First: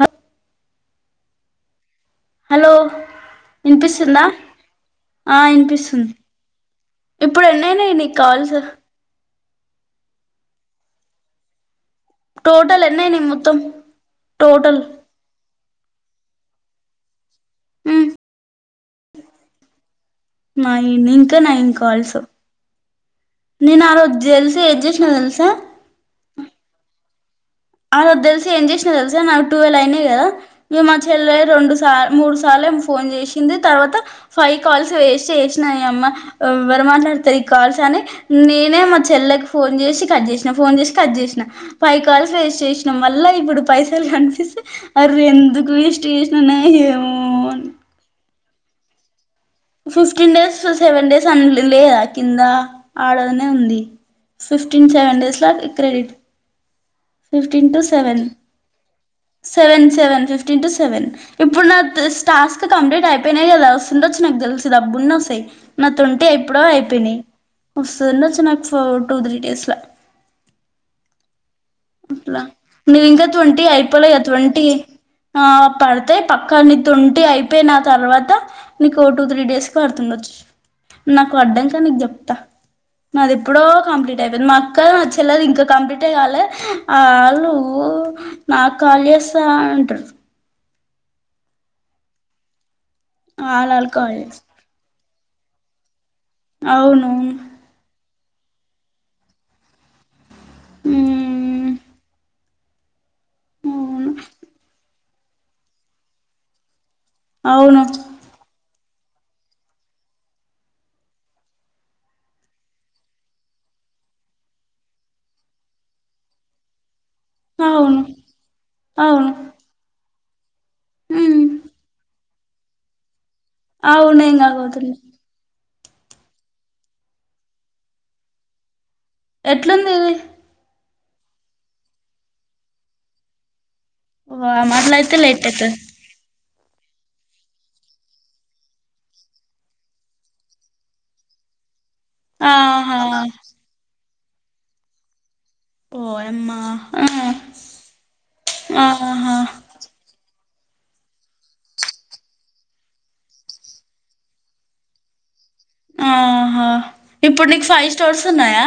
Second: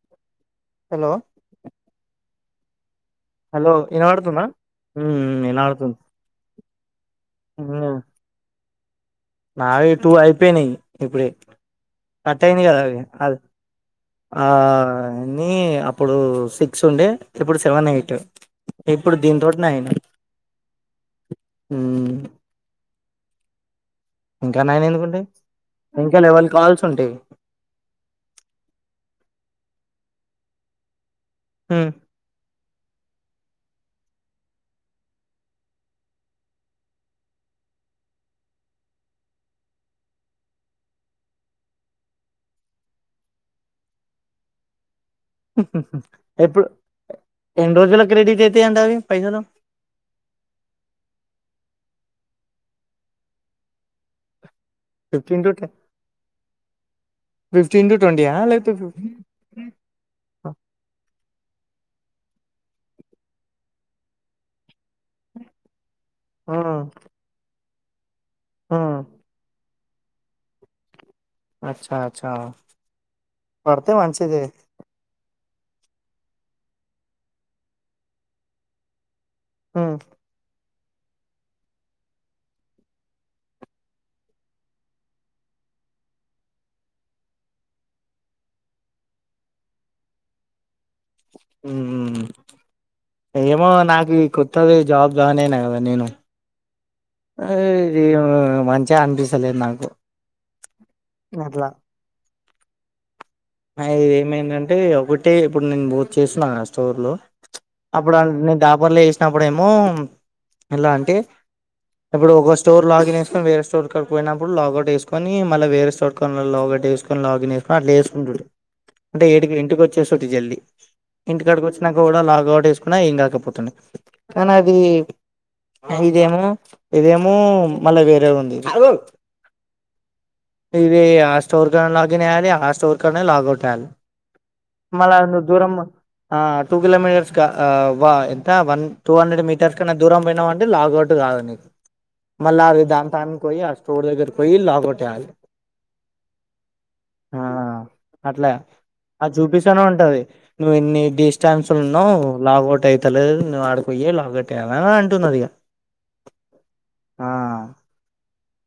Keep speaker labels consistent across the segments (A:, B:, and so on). A: Hatf
B: hello
A: hello
B: hello
A: వినిపిస్తుందా
B: వినపడుతుందా ఉమ్
A: ఆ
B: వినపడుతుంది
A: వినిపిస్తుంది ఇప్పుడు ఎన్నయినా
B: ఉమ్
A: నీకు కాల్స్
B: నావి టూ ఐపోయినయి ఇప్పుడే కట్ అయ్యింది కదా
A: టోటల్
B: అది
A: ఎన్నయినాయి
B: అవ్
A: మొత్తం
B: ఆ
A: టోటల్
B: ని అప్పుడు సిక్స్ ఉండే ఇప్పుడు సెవెన్ ఎయిట్ ఇప్పుడు దీన్తోటినే అయనా
A: నాయి ఇంకా నైన్ కాల్స్ నేను ఆ రోజు తెలిసి
B: ఇంకా
A: ఏది
B: నాయన్
A: చేసినా
B: ఎందుకుంటాయ్
A: తెలుసా
B: ఇంకా లేవన్ కాల్స్ ఉంటాయ్
A: ఆ వద్ తెల్సి ఏం చేసినా తెలుసా నాకు టువెల్వ్ అయినాయి కదా [unintelligible] చెల్లే రెండు సా
B: ఉమ్
A: మూడు సార్ లే ఫోన్ చేసింది తర్వాత ఫైవ్ కాల్స్ వేస్ట్ చేస్నై అమ్మ ఎరరు మాట్లాడితే ఈ కాల్స్ నేనే మా చెల్లకు ఫోన్ చేసి కట్ చేసిన ఫోన్ చేసి కట్ చేసిన ఫైవ్ కాల్స్ వె చేసినం వల్ల ఇప్పుడు పైసలు కనిపిస్తే మరి ఎందుకు వెస్ట్ చేసిన
B: ఎప్పుడు
A: ఏమో అని
B: ఎన్ని రోజుల క్రెడిట్ అయితాయి అంట అవి పైసలు
A: ఫిఫ్టీన్ డేస్ సెవెన్ డేస్ అ లేదా కింద ఆడనే ఉంది ఫిఫ్టీన్ సెవెన్ డేస్
B: ఫిఫ్టీన్
A: లా
B: to
A: credit fifteen to
B: fifteen
A: seven
B: twenty ఆ లేకపోతే fifty?
A: Seven seven fifteen టటు seven ఇప్పుడు నా టాస్క్ కంప్లీట్ అయిపోయినాయి కదా వస్తుంద వచ్చి నాకు తెలిసు డబ్బున్న వస్తాయ్ నా తొంటే
B: ఆ
A: ఎప్పుడో అయిపోయినాయి వస్తుందండి వచ్చి నాకు ఫ
B: ఆ
A: టూ త్రీ డేస్లో
B: అచ్చా అచ్చా
A: అట్లా నీవ్ ఇంకా ట్వంటీ
B: పడితే
A: అయిపోలే
B: మంచిదే
A: ట్వంటీ ఆ పడతాయి పక్కా నీ తుంటి అయిపోయినా తర్వాత నీకు టూ త్రీ డేస్ కి
B: ఉమ్
A: ఆడ్తుండొచ్చు నాకు అడ్డా కా నీకు చెప్తా నాది ఎప్పుడో కంప్లీట్ అయిపోయింది మా అక్క చెల్లది ఇంకా కంప్లీట్యే కాలే ఆ వాళ్ళు నా కాల్ చేస్తా అంటారు
B: హ్మ్ ఏమో
A: ఆళ్ళు ఆళ్ళు
B: నాకు
A: కాల్
B: ఈ
A: చేస్
B: కొత్తది జాబ్ జాయిన్ అయినా కదా నేను
A: అవును
B: ఆ ఇది మంచిగా అనిపిస్తలేదు నాకు అట్లా
A: మ్మ్
B: మై
A: అవును
B: ఏమైందంటే ఒకటే ఇప్పుడు నేను బూక్ చేస్తున్న ోర్లు
A: అవును
B: అప్పుడు నే పర్లు వేసినప్పుడు ఏమో ఎలా అంటే ఇప్పుడు ఒక స్టోర్ లాగిన్ేసుకని వే స్టోర్క్కకి పోయినప్పుడు లాగౌట్ వేకని మళ్ళ వే స్టట్ లాగట్ వేసుకని ని అట్లా
A: అవును
B: వేసుకుంటుడు అంటే
A: అవును
B: ఇంటికి వచ్చే జల్ీ
A: మ్మ్
B: ఇంటికాడికి వచ్చినాక కూడా లాగవుట్ వేసుకున్నా ఇం కాకపో పోతుంది
A: అవును ఏం
B: కానీ అది
A: కాకపోతుంది
B: ఇదేమో ఇదేమో మళ్ళా వేరే ఉంది
A: ఎట్లుందిది
B: ఇవి ఆ స్టోర్ కనే లాగిన్ అయ్యాలి ఆ స్టోర్ కనే లాగౌట్యాలి
A: వామ్మో అట్లయితే
B: మళ
A: లేట్
B: దూరం
A: అయితది
B: ఆ టూ కిలోమీటర్స్ ఎంత వన్ టూ హండ్రెడ్ మీటర్స్ క దూరం పోయినావాంటడి లాగౌట్గా మళ్ళీ అ
A: ఆహా
B: దాని తానికి పోయి ఆ స్టోర్ దగ్గర పోయి లాగొట్ేయాలి
A: ఓ అమ్మా
B: అట్లా అ చూపిస్తనే ఉంటది నువ్వు ఎన్ని డిస్టాన్స్లు ఉన్నావు లాగౌట్ అయితలేదు నువ్ ఆడిపోయ లాగౌట్ అయ్యాాల అని అంటున్నారుది ఇక
A: ఆహా
B: ఆ
A: ఇప్పుడు నీకు ఫైవ్ స్టోర్స్ ఉన్నాయా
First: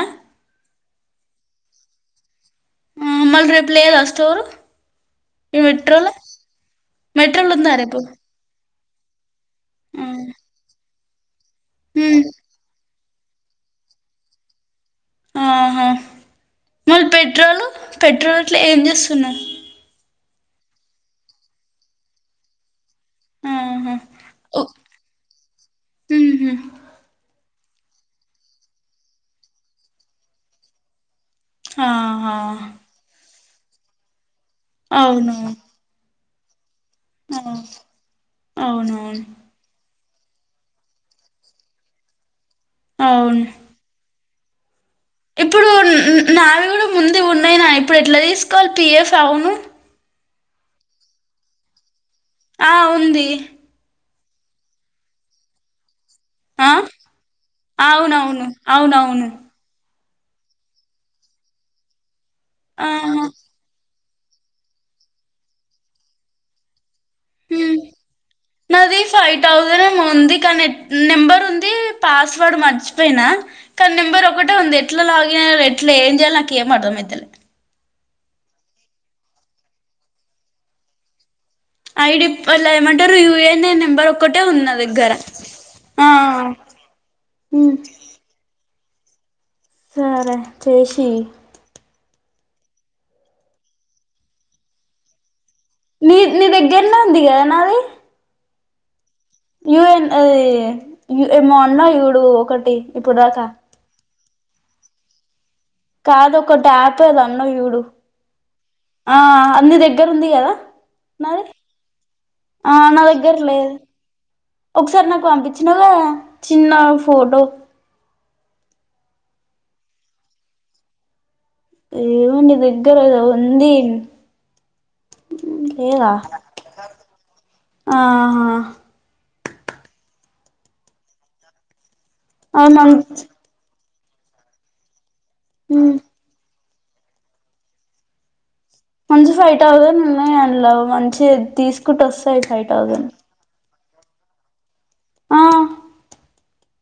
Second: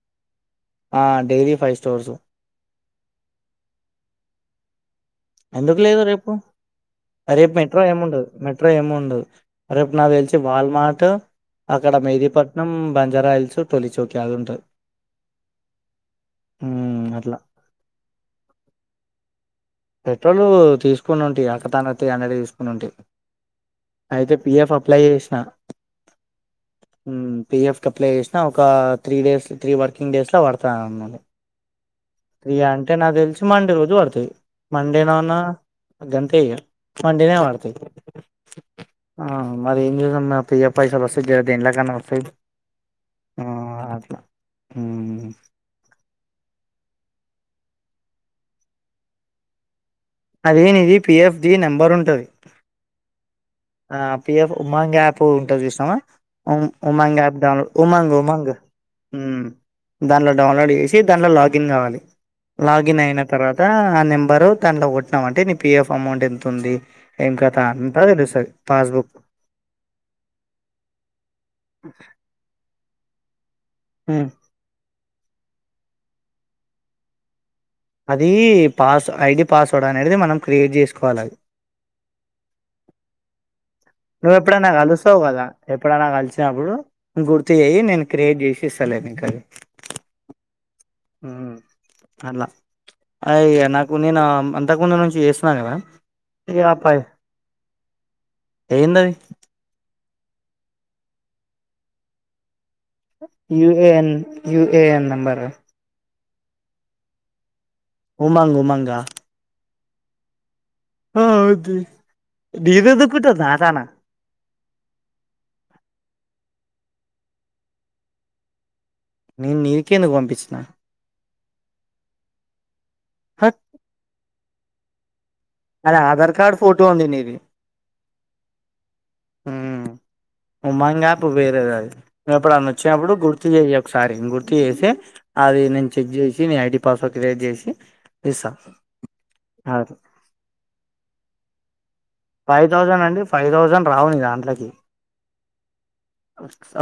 B: ఆ డైలీ ఫైవ్ స్టోర్సు
A: అ మల్ రేపు లేద స్ోరు
B: ఎందుకు లేదు అేపు అరే
A: మెట్రోలో ఉందా
B: మెట్రో
A: రేపు
B: అయమదు మె ఏమిండదు రేపు
A: ఆ
B: నా తెలిసి వాల్మాట్ అక్కడ
A: మ్మ్
B: మెదీపట్నం జరాయల్స్ టొలి చోకకి అదం
A: ఆహా మళ్ళీ
B: అట్లా
A: పెట్రోలు పెట్రోల్ అట్లా ఏం చేస్తున్నా
B: పెట్రోల్ తీసుకుొని ఉంటయి అకతన అండ తీసుకుని ఉంటాయి
A: ఆహా
B: అయితే పి
A: ఉ-
B: ఎఫ్ అప్లై చేసినా
A: ఉహు
B: ఉమ్ పి ఎఫ్ కు అప్లై చేసినా ఒక three days three working days ల పడతాయి అన్నాడు
A: ఆహా
B: మండే రోజు పడుతయి మండే
A: అవును
B: నా గంతే ఇగ మండినే
A: అవు
B: పడతాయి
A: అవునవును
B: ఆ మరి [inaudible] నా పి యఫ్ పైసలు వస్తే జర దీన్లకన్నా వస్తాయి
A: అవున్
B: ఆ అట్లా మ్మ్
A: ఇప్పుడు నావి కూడా ముందు ఉన్నాయి నాయి ఇప్పుడు ఎట్లా తీసుకోవాలి పి ఎఫ్ అవును
B: అది నీది పి ఎఫ్ ది నెంబర్ ఉంటది
A: ఆ ఉంది
B: ఆ పి ఎఫ్ ఉమాంగ్ యాప్ ఉంటాది చూసినావా ఉం
A: ఆ
B: ఉమాంగ్ యాప్ డౌన్లో ఉమాంగ్
A: అవునవును
B: ఉమాంగ్
A: అవునవును
B: ఉమ్ దానిలో డౌన్లోడ్ చేసి దానిలో లాగిన్ కావాలి లాగిన్ అయిన
A: ఆహా
B: తర్వాత ఆ నెంబరు దాంట్లో కొట్టినాం అంటే నీ పి ఎఫ్ అమౌంట్ ఎంతుంది ఏం కత
A: ఉమ్.
B: అంతా తెలుస్
A: నాది ఫైవ్ థౌజస్ ఏమో ఉంది కనెక్ నెంబర్ ఉంది పాస్వర్డ్ మర్చి పోయినా కానీ నెంబర్
B: ఉమ్
A: ఒకటే ఉంది ఎట్లా లాగిన్ [inaudible] ఎట్లా ఏం చేయాలో నాకు ఏం అర్థం అయితేలే
B: అది పాస్ ఐ డి పాస్వర్డ్ అనేటిది మనం క్రియేట్ చేసుకోవాలి అది
A: ఐ డి పల్ ఏమంటారు యూ ఎన్ ఏ నం
B: నువ్ ఎప్పుడైనా కలుస్తావు కదా ఎప్పుడైనా
A: ఆ
B: కలిసినప్పుడు గుర్తు
A: ఉమ్
B: చెయ్యి నేను క్రియేట్ చేసిస్ తాలే నీకు అది
A: సరే చేషి
B: అలా అయి నాకు నేను అంతకుముందు నుంచి చేస్ ప్నా గదా
A: నీ నీ
B: ఇగ
A: దగ్గరనే
B: పై
A: ఉంది
B: ఏందవి
A: ఎన్ అది ఎమో అన్నా చూడు ఒకటి ఇప్పుడు దాకా
B: ఏఎన్ యూఏఎన్ నంబర్
A: కాదు ఒకటి యాపే అద్ అన్న చూడు
B: ఉమంగ్ ఉమంగా
A: ఆ నీ దగ్గర్ ఉంది కాద
B: ఆ ఉంది
A: ఆ నా దగ్గర లేదు ఒకసారి నాకు అంపించినగా చిన్న ఫోడో
B: నేన్ నీకేందుకు పంపించిన
A: ఏమో నీ దగ్గర
B: హట్
A: ఉంది
B: అది
A: లేదా
B: ఆధార్ కార్డ్ ఫోటో ఉంది నీది
A: ఆ
B: హ్మ్ ఉమంగాపు వేరేది అది మేము ఇప్పుడు
A: అ
B: ఆన్న వచ్చినప్పుడు
A: మంచి
B: గుర్తు చెయ్యక్ ఒకసారి గుర్తుచేసి అది నేను
A: ఉమ్
B: చెక్ చేసి నేను ఐడి పాస్వర్డ్ క్రియేట్ చేసి ఇస్తా
A: మంచి ఫైవ్
B: అది
A: థౌజండ్ ఉన్నాయి అండ్లో మంచి తీసుకుంట వస్తుంది
B: ఫైవ్ థౌజండ్ అండి ఫైవ్ థౌజండ్ రావ్ దాంట్లోకి
A: ఆ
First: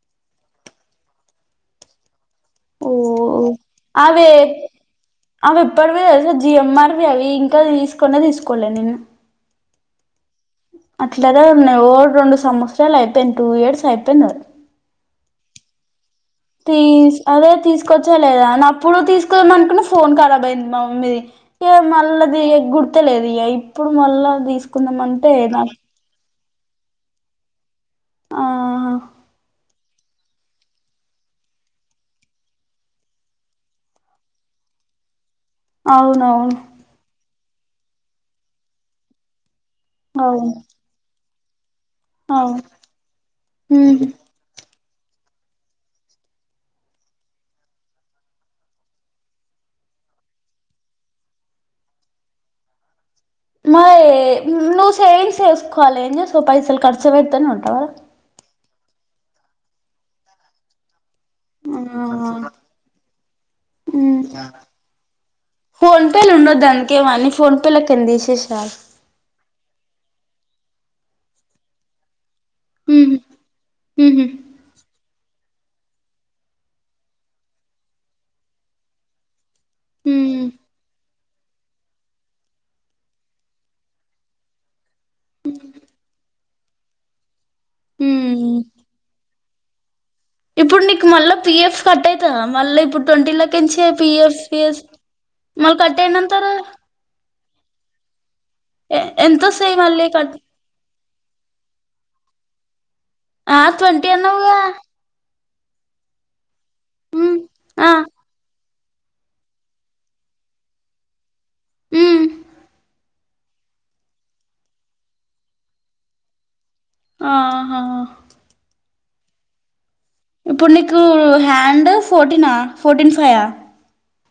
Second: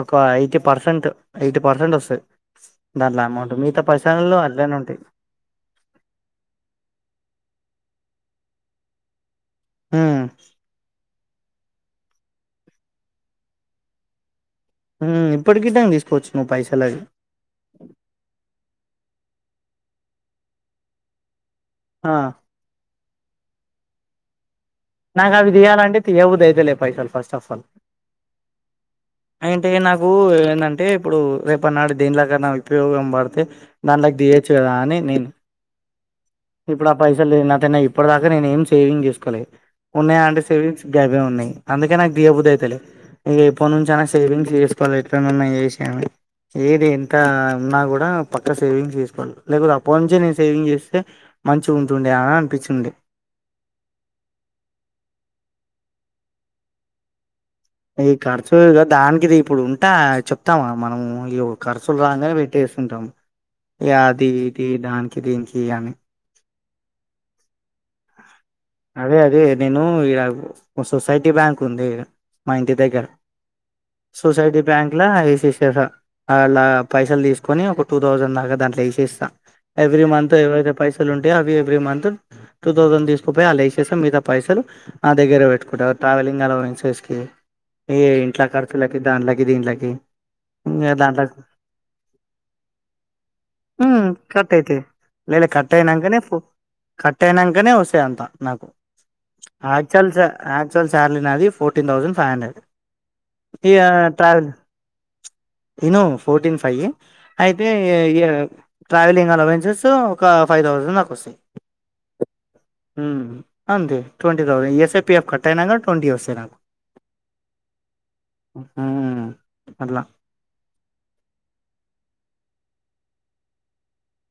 B: ఒక ఎయిటీ పర్సెంట్ ఎయిటీ పర్సెంట్ వస్థాయి
A: ఓ అవి
B: అట్లనే ఉంటాయి
A: అవి ఇప్పటివి తెల్సా జిఎంఆర్వి అవి ఇంకా తీసుకనే తీసుకోలే నేను
B: హ్మ్
A: అట్లదా ఉన్నాయ్ ఓ రెండు సంవత్సరాలు అయిపోయింది టూ ఇయర్స్ అయిపోయింది
B: హ్మ్ ఇప్పుటికి దాన్ తీస్
A: తీస్ అదే తీసుకొచ్చే లేదా నా ప్పుడు తీసుకు [inaudible] అనుకున్నా ఫోన్ ఖరాబ్ అయ్యింది మా మమ్మీది ఇగ
B: ఆ
A: మళ్ళది గుర్ త లేదు ఇ ఇప్పుడు మళ్ళా తీస్
B: నాకు అవి తీయాలంటే తియ్యబుది ఐతలే పైసలు ఫస్ట్ ఆఫ్ ఆల్
A: ఆహా
B: అంటే నాకు ఏందంటే ఇప్పుడు రేపటి నాడు దేనిలకన్నా ఉపయోగం పడితే దానిలకి దియ్యచ్చు కదా అని నేను
A: అవునవును
B: ఇప్పుడు ఆ పైసలు తిన తిన్నా ఇప్పటి దాకా నేను ఏం సేవింగ్ చేసుకోలే ఉన్నాయి అంటే
A: అవును
B: సేవింగ్స్ గగాబ ఉన్నాయి అందుకే నాకు దియ
A: అవును
B: బుద్యైతలే ఎనుంచినా
A: ఉహు
B: సేవింగ్స్ చే ఇప్పలు ఎట్లానే ఉన్నాయి వేసాము ఏది ఎంత ఉన్నా కూడా పక్క సేవింగ్స్ చేసుకోవాలి లేకపోతే అప్పటి నుంచే నేను సేవింగ్ చేస్తే మంచిగా ఉంటుండే అని అనిపించింది
A: మయ్ నువ్వు సేవింగ్ చేసుకోవాలిని ఎం చేస్తావ్ పైసలు ఖర్చు అవుతనే ఉంటు
B: ఈ ఖర్చుగాద దానికిది ఇప్పుడు ఉంటా చెప్తాం మనము కరచులు రాగానే
A: ఖర్చు
B: పెట్టేస్తుంటాము ఏ అది ఇది దానికి దీనికి ఇ అని
A: ఓకే అన్నీ ఫోన్ పే లెక్కన తీసేసారు
B: అదే అదే నేను ఇలా ఒక సొసైటీ బ్యాంక్ ఉంది మా ఇంటి దగ్గర సొసైటీ బ్యాంక్ల ఏసేసిన అలా పైసలు తీసుకొని ఒక టూ థౌసండ్ దాకా దాంట్లో యేసేసినా ఎవ్రీ మంత్ ఎవరైతే పైసలు ఉంటయో అవి ఎవ్రీ మంత్ టూ థౌసండ్ తీసుకుపోయి అలా వేసేసా మీద పైసలు నా దగ్గర పెట్టుకుంటారు ట్రావెలింగ్ సిస్కి ఈ ఇంట్లో ఖర్చులకి దాంలోకి దీంట్లోకి
A: ఇప్పుడు నీకు మళ్ళా పిఎఫ్స్ కట్ అవుతా మళ్ళీ ఇప్పుడు ట్వంటీ లక్ంచి పిఎఫ్స్ పిఎస్
B: లే లే కట్ట అయినాకనే ఫో కట్టయినా అందుకనే వస్తా అంత నాక్
A: ఎంత వస్తాయి మళ్ళీ
B: ఎచ్చాల్ శా
A: కట్
B: ఏచ్చాల్ శాలరీ నాదీ ఫొట్టిన్ తౌసండ్ ఫైవ్ హండ్రెడ్
A: ఆ
B: ఈ
A: ట్వంటీ
B: ట్రావెల్
A: అన్నావుగా
B: పోను ఫోర్టీన్ ఫైవ్ అయితే
A: ఆ
B: ట్రావెలింగ్ అలావెన్సెస్ ఒక ఫైవ్ థౌసండ్ దాక వస్తాయి
A: ఉ
B: ఊ అంతే ట్వంటీ తౌసండ్ ఈఎస్ఐ పిఎఫ్ కట్టయినా ట్వంటీ వస్తాయి నాకు
A: ఆహా
B: ఊహు అట్లా
A: ఇప్పుడున్నికు హ్యాండ్ ఫోర్టీనా ఫోర్టీన్ ఫై ఆ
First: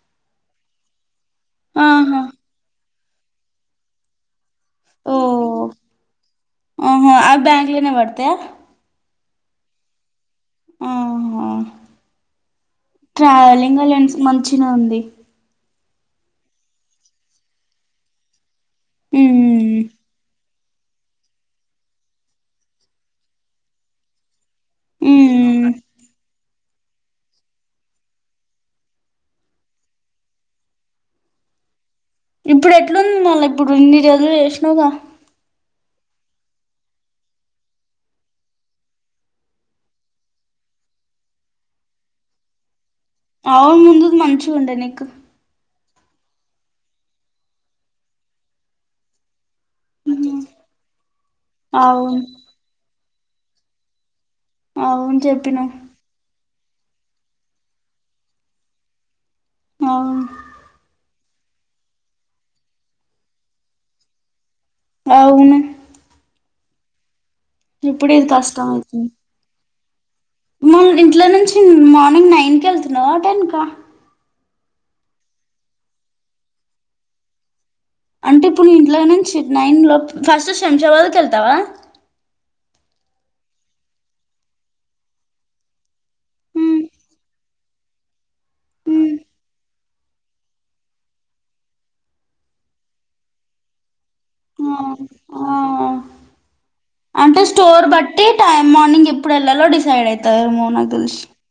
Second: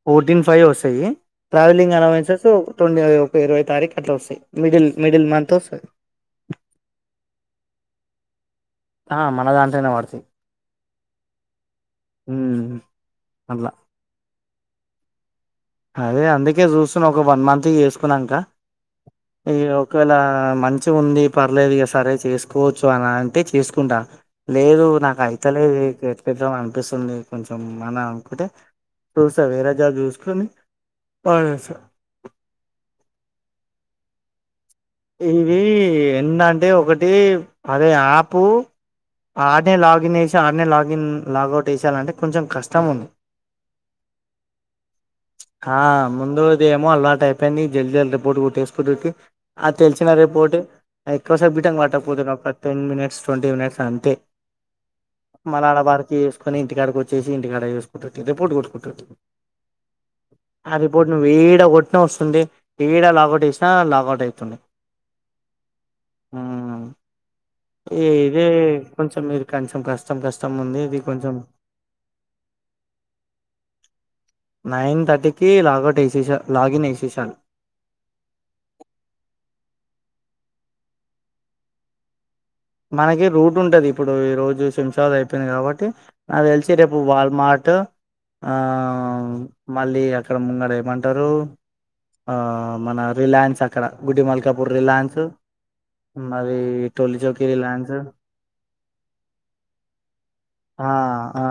B: ఫోర్టీన్ ఫైవ్ వస్తాయి ట్రావెలింగ్
A: ఆహా
B: అలవెన్సెస్ ఒక ట్వంటీ ఒక ఇరవై తారీఖు అట్లా వస్తాయి మిడిల్
A: ఓ
B: మిడిల్ మంత్ వస్తాయి
A: ఆహా అవి బ్యాంక్ లోనే పడతాయా
B: ఆ మన దాంట్లోనే పడతాయి
A: ఊహూ
B: ఉమ్, అట్లా
A: ట్రావెలింగ్ అలవెన్స్ మంచి ఆ ఉంది
B: అదే అందుకే చూస్తన్నా ఒక వన్ మంత్ చేసుకున్నాక ఈ
A: ఉమ్
B: ఒకవేళ మంచి చిన్నగా ఉంది పర్లేదు ఇక సరే చేసుకోవచ్చు అని అంటే చేసుకుంటా లేదు నాకు
A: ఉమ్
B: అయితలేదు కట్ పెట్టాం అంత చూస్తుంది కొంచెం మన అనుకుంటే చూసా వేరే జాబ్ చూసుకొని వాళ్లే సార్
A: ఇప్పుడు ఎట్లుంది మళ్ళా ఇప్పుడు ఇన్ని జడలు ఎసినవుగా
B: ఇవి ఎన్నంటే ఒకటి పదే ఆపు ఆడనే లాగిన్ వేసి ఆడనే లాగిన్ లాగౌట్ వేసాలంటే కొంచెం కష్టం ఉంది
A: అవును ముందు మంచిగా ఉండె నీకు
B: ముందఏమో అలాంట్ అపోయింది జల్ జల్ రిపోర్ట్ కొట్టేసుకుంనం ఆ తెలిసిన రేపోట్ ఎక్కువ సే బిట్టం
A: అవును
B: పట్టకపోతున్నా ఒక టెన్ మినిట్స్ ట్వంటీ మినిట్స్ అంతే
A: అవును చెప్పినావ్
B: మలాడ వారికి వేసుకొని ఇంటికాడకి వచ్చేసి ఇంటికాడ వేసుకుంటు రిపోర్ట్ కొట్టుకుంటాడు
A: అవును
B: వీడ కొట్న వస్తుంది ఇడ లాగౌట్ వేసినా లాగౌట్ అవుతుంది
A: అవువును
B: ఏ ఇదే కొంచెం మీరు కష్టం కష్టం
A: మీ
B: ఉంది ఇది
A: ఇంట్లో
B: కొంచెం
A: నుంచి మార్నింగ్ నైన్క్ వెళ్తున్నావా టెన్ క
B: నైన్ థర్టీకి లాగౌట్ ఏసేసా లాగిన్ ఏసేసాను
A: అంటే ఇప్పుడు ఇంట్లో నుంచి నైన్ లో ఫస్ట్ శంషాబాద్కి వెళ్తావా
B: మనకి రూట్ ఉంటది ఇప్పుడు ఈ రోజు సం చవా అయిపోయింది కాబట్టి నాకు తెలిసి
A: ఉమ్
B: రేపు వాల్మార్ట్ అట్ ఆ
A: ఉమ్
B: మళ్ళీ అక్కడ ముంగట ఏమంటారు ఆ మన రిలాయన్స్ అక్కడ గుడి మల్కాపూర్ రిలాయన్స్
A: ఆ ఆ
B: హ్మ్మ్ మరి ట్వా
A: అంటే స్టోర్ బట్టి టైం మార్నింగ్ ఎప్పుడు వెళ్ళలో డిసైడ్ అయి
B: ఆ ఆ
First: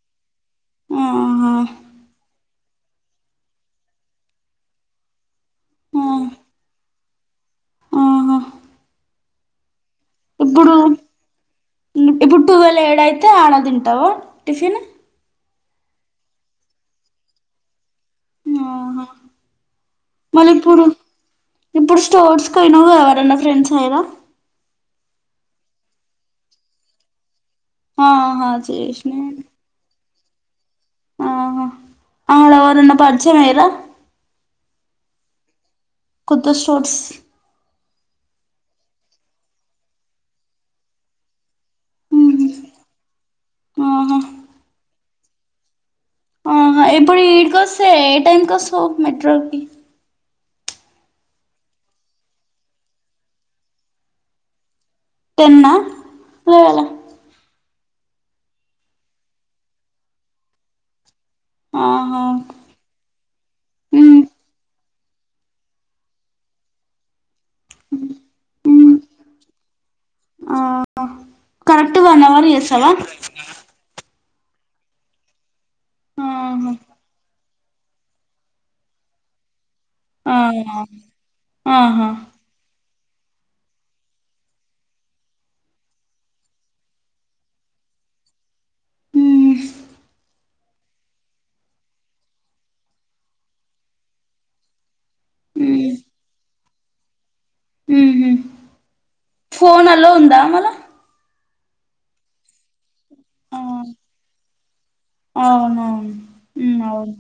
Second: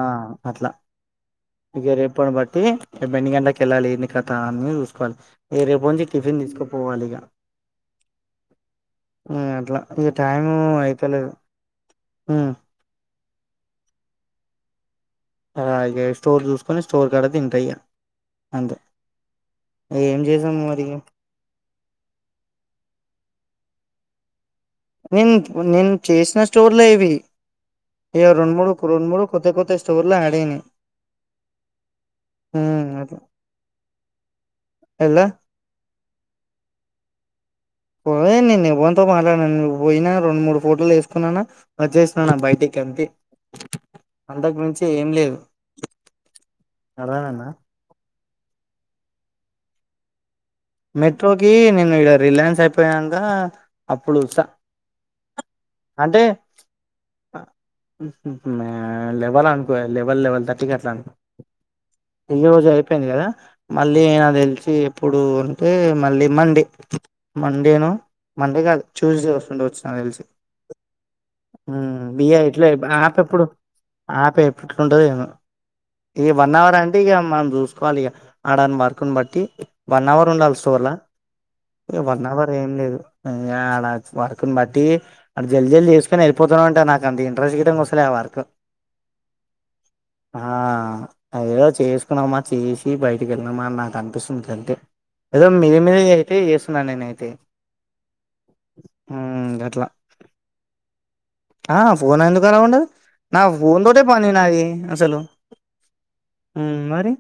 B: అట్లా
A: ఆహా
B: ఇగ రేపటి బట్టి రేపు ఎన్ని గంటకి వెళ్ళాలి ఏన్ని కదా అని చూసుకోవాలి మీ రేపటి
A: ఆ
B: నుంచి టిఫిన్ తీసుకుపోవాలి ఇక
A: ఆహా
B: అట్లా ఈ టైము
A: ఇప్పుడు
B: అయితలేదు
A: ఇప్పుడు
B: ఉమ్,
A: ట్వోవెల్ ఏడయితే ఆడ తింటావ టిఫిన్
B: అలాగే స్టోర్ చూసుకొని స్టోర్ కడ తింటా ఇగ
A: అవునా
B: ఏం
A: మళ్ళ
B: చేసాం మరి
A: ఇప్పుడు
B: ఇక?
A: ఇప్పుడు స్టోర్స్కియిన ఎవరన్నా ఫ్రెండ్స్ లేరా
B: నేను నేను చేసిన స్టోర్లో ఇవి ఇగ
A: ఆహా
B: రొండు మూడు రొండు
A: చేసిన
B: మూడు కొత్త స్టోర్ లు యాడ్ అయినాయి
A: ఆహా
B: ఉమ్,
A: అడఎవరన్న
B: అట్లా
A: పరిచయం అయినారా
B: ఎలా
A: కొత్త స్టోర్స్
B: ఏ నేను ఎవ్వనితో మాట్లాడనను పోయినా రెండు మూడు ఫోటోలు వేసుకున్నానా వచ్చేస్తున్నాన బయటికి అంతే
A: ఆహా
B: అంతకు మించి ఏం లేదు
A: ఆహా ఇప్పుడు
B: అర్థం అయిందా
A: ఈడికి వస్తే ఏ టైం కాస్తవ్ మెట్రోకి
B: మెట్రోకి నేను ఇగా రిలయన్స్ అయిపోయాక అప్పుడుస్త
A: టెన్ హా ఎలెవన్ హా
B: లెవెల్ అనుకో లేవెల్ లెవెల్ తటికట్లానుకో
A: ఆహా
B: ఈ రోజు అయిపోయింది కదా మళ్ళీ నాకు తెలిసిి ఎప్పుడు అంటే మళ్ళీ మండే మండేను మండే కాదు ట్యూస్డే వస్తుంటే వచ్చిన తెలిసి
A: ఆ కరెక్ట్ వన్
B: బి
A: అవర్
B: ఇట్లా
A: చేస్తావా
B: ఆప ఎప్పుడు ఆప ఎప్పుడుండదిను ఈ వన్
A: ఆహా
B: అవర్ అంటే ఇక మనం చూసుకోవాలి ఇక ఆడని మార్కుని బట్టి వన్ అవర్ ఉండాలి
A: ఆహా
B: సోల
A: ఆహా
B: వన్ అవర్ ఏం లేదు ఇం అడ వర్క్ని బట్టి అక్కడ జల్లి జల్లి చేసుకొని వెళ్ళిపోతున్నాం అంటే నాకు అంత ఇంట్రెస్ట్ గి కుసలేవాలి పార్కు
A: హుమ్మ్
B: ఆ ఏదో చేసుకున్నామా చేసి బయటికి వెళ్దామా నాకు అనిపిస్తుంది అంతే ఏదో మీద మీద అయితే చేస్తున్నాను నేను అయితే
A: ఉహు ఫోన్ అలో ఉందా మళ్ళ
B: ఆ ఫోన్ ఎందుకు అల్లో ఉండదు నా ఫోన్ తోటే పనీ నాయే అసలు
A: అవునవును
B: మరి
A: అవును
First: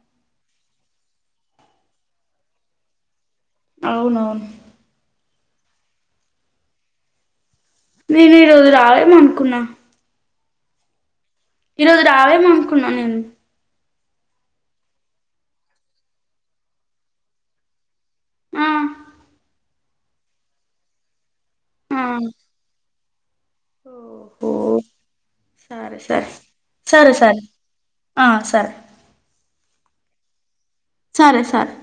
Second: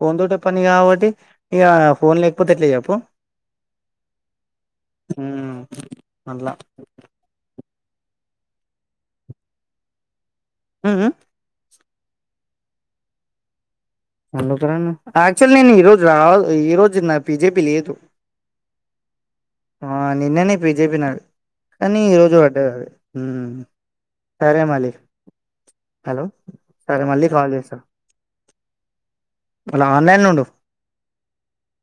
B: ఫోన్ తోటె పని కాబట్టి ఇక ఫోన్ లేకపోతే ఎట్లే చెప్పు
A: అవునవును
B: హ్మ్మ్ అల్లా
A: మీరు ఈరోోజు రారెమో అనుకున్నా
B: ఉ ఉ
A: ఈరోజు రావేమో అనుకున్నా నేను
B: అందుకు రాను యాక్చువల్ నేను ఈ రోజు రా ఈ రోజు నా పిజేపీ లేదు
A: ఆ
B: ఆ నిన్నేనే పిజేపి నాది కానీ
A: ఆ
B: ఈ రోజు పడ్డది అది ఉమ్
A: ఓహో
B: సరే మలి
A: సరే సరే సరే సరే
B: చేస్తా
A: ఆ సరే
B: అలా ఆన్లైన్లో ఉండు
A: సరే సరే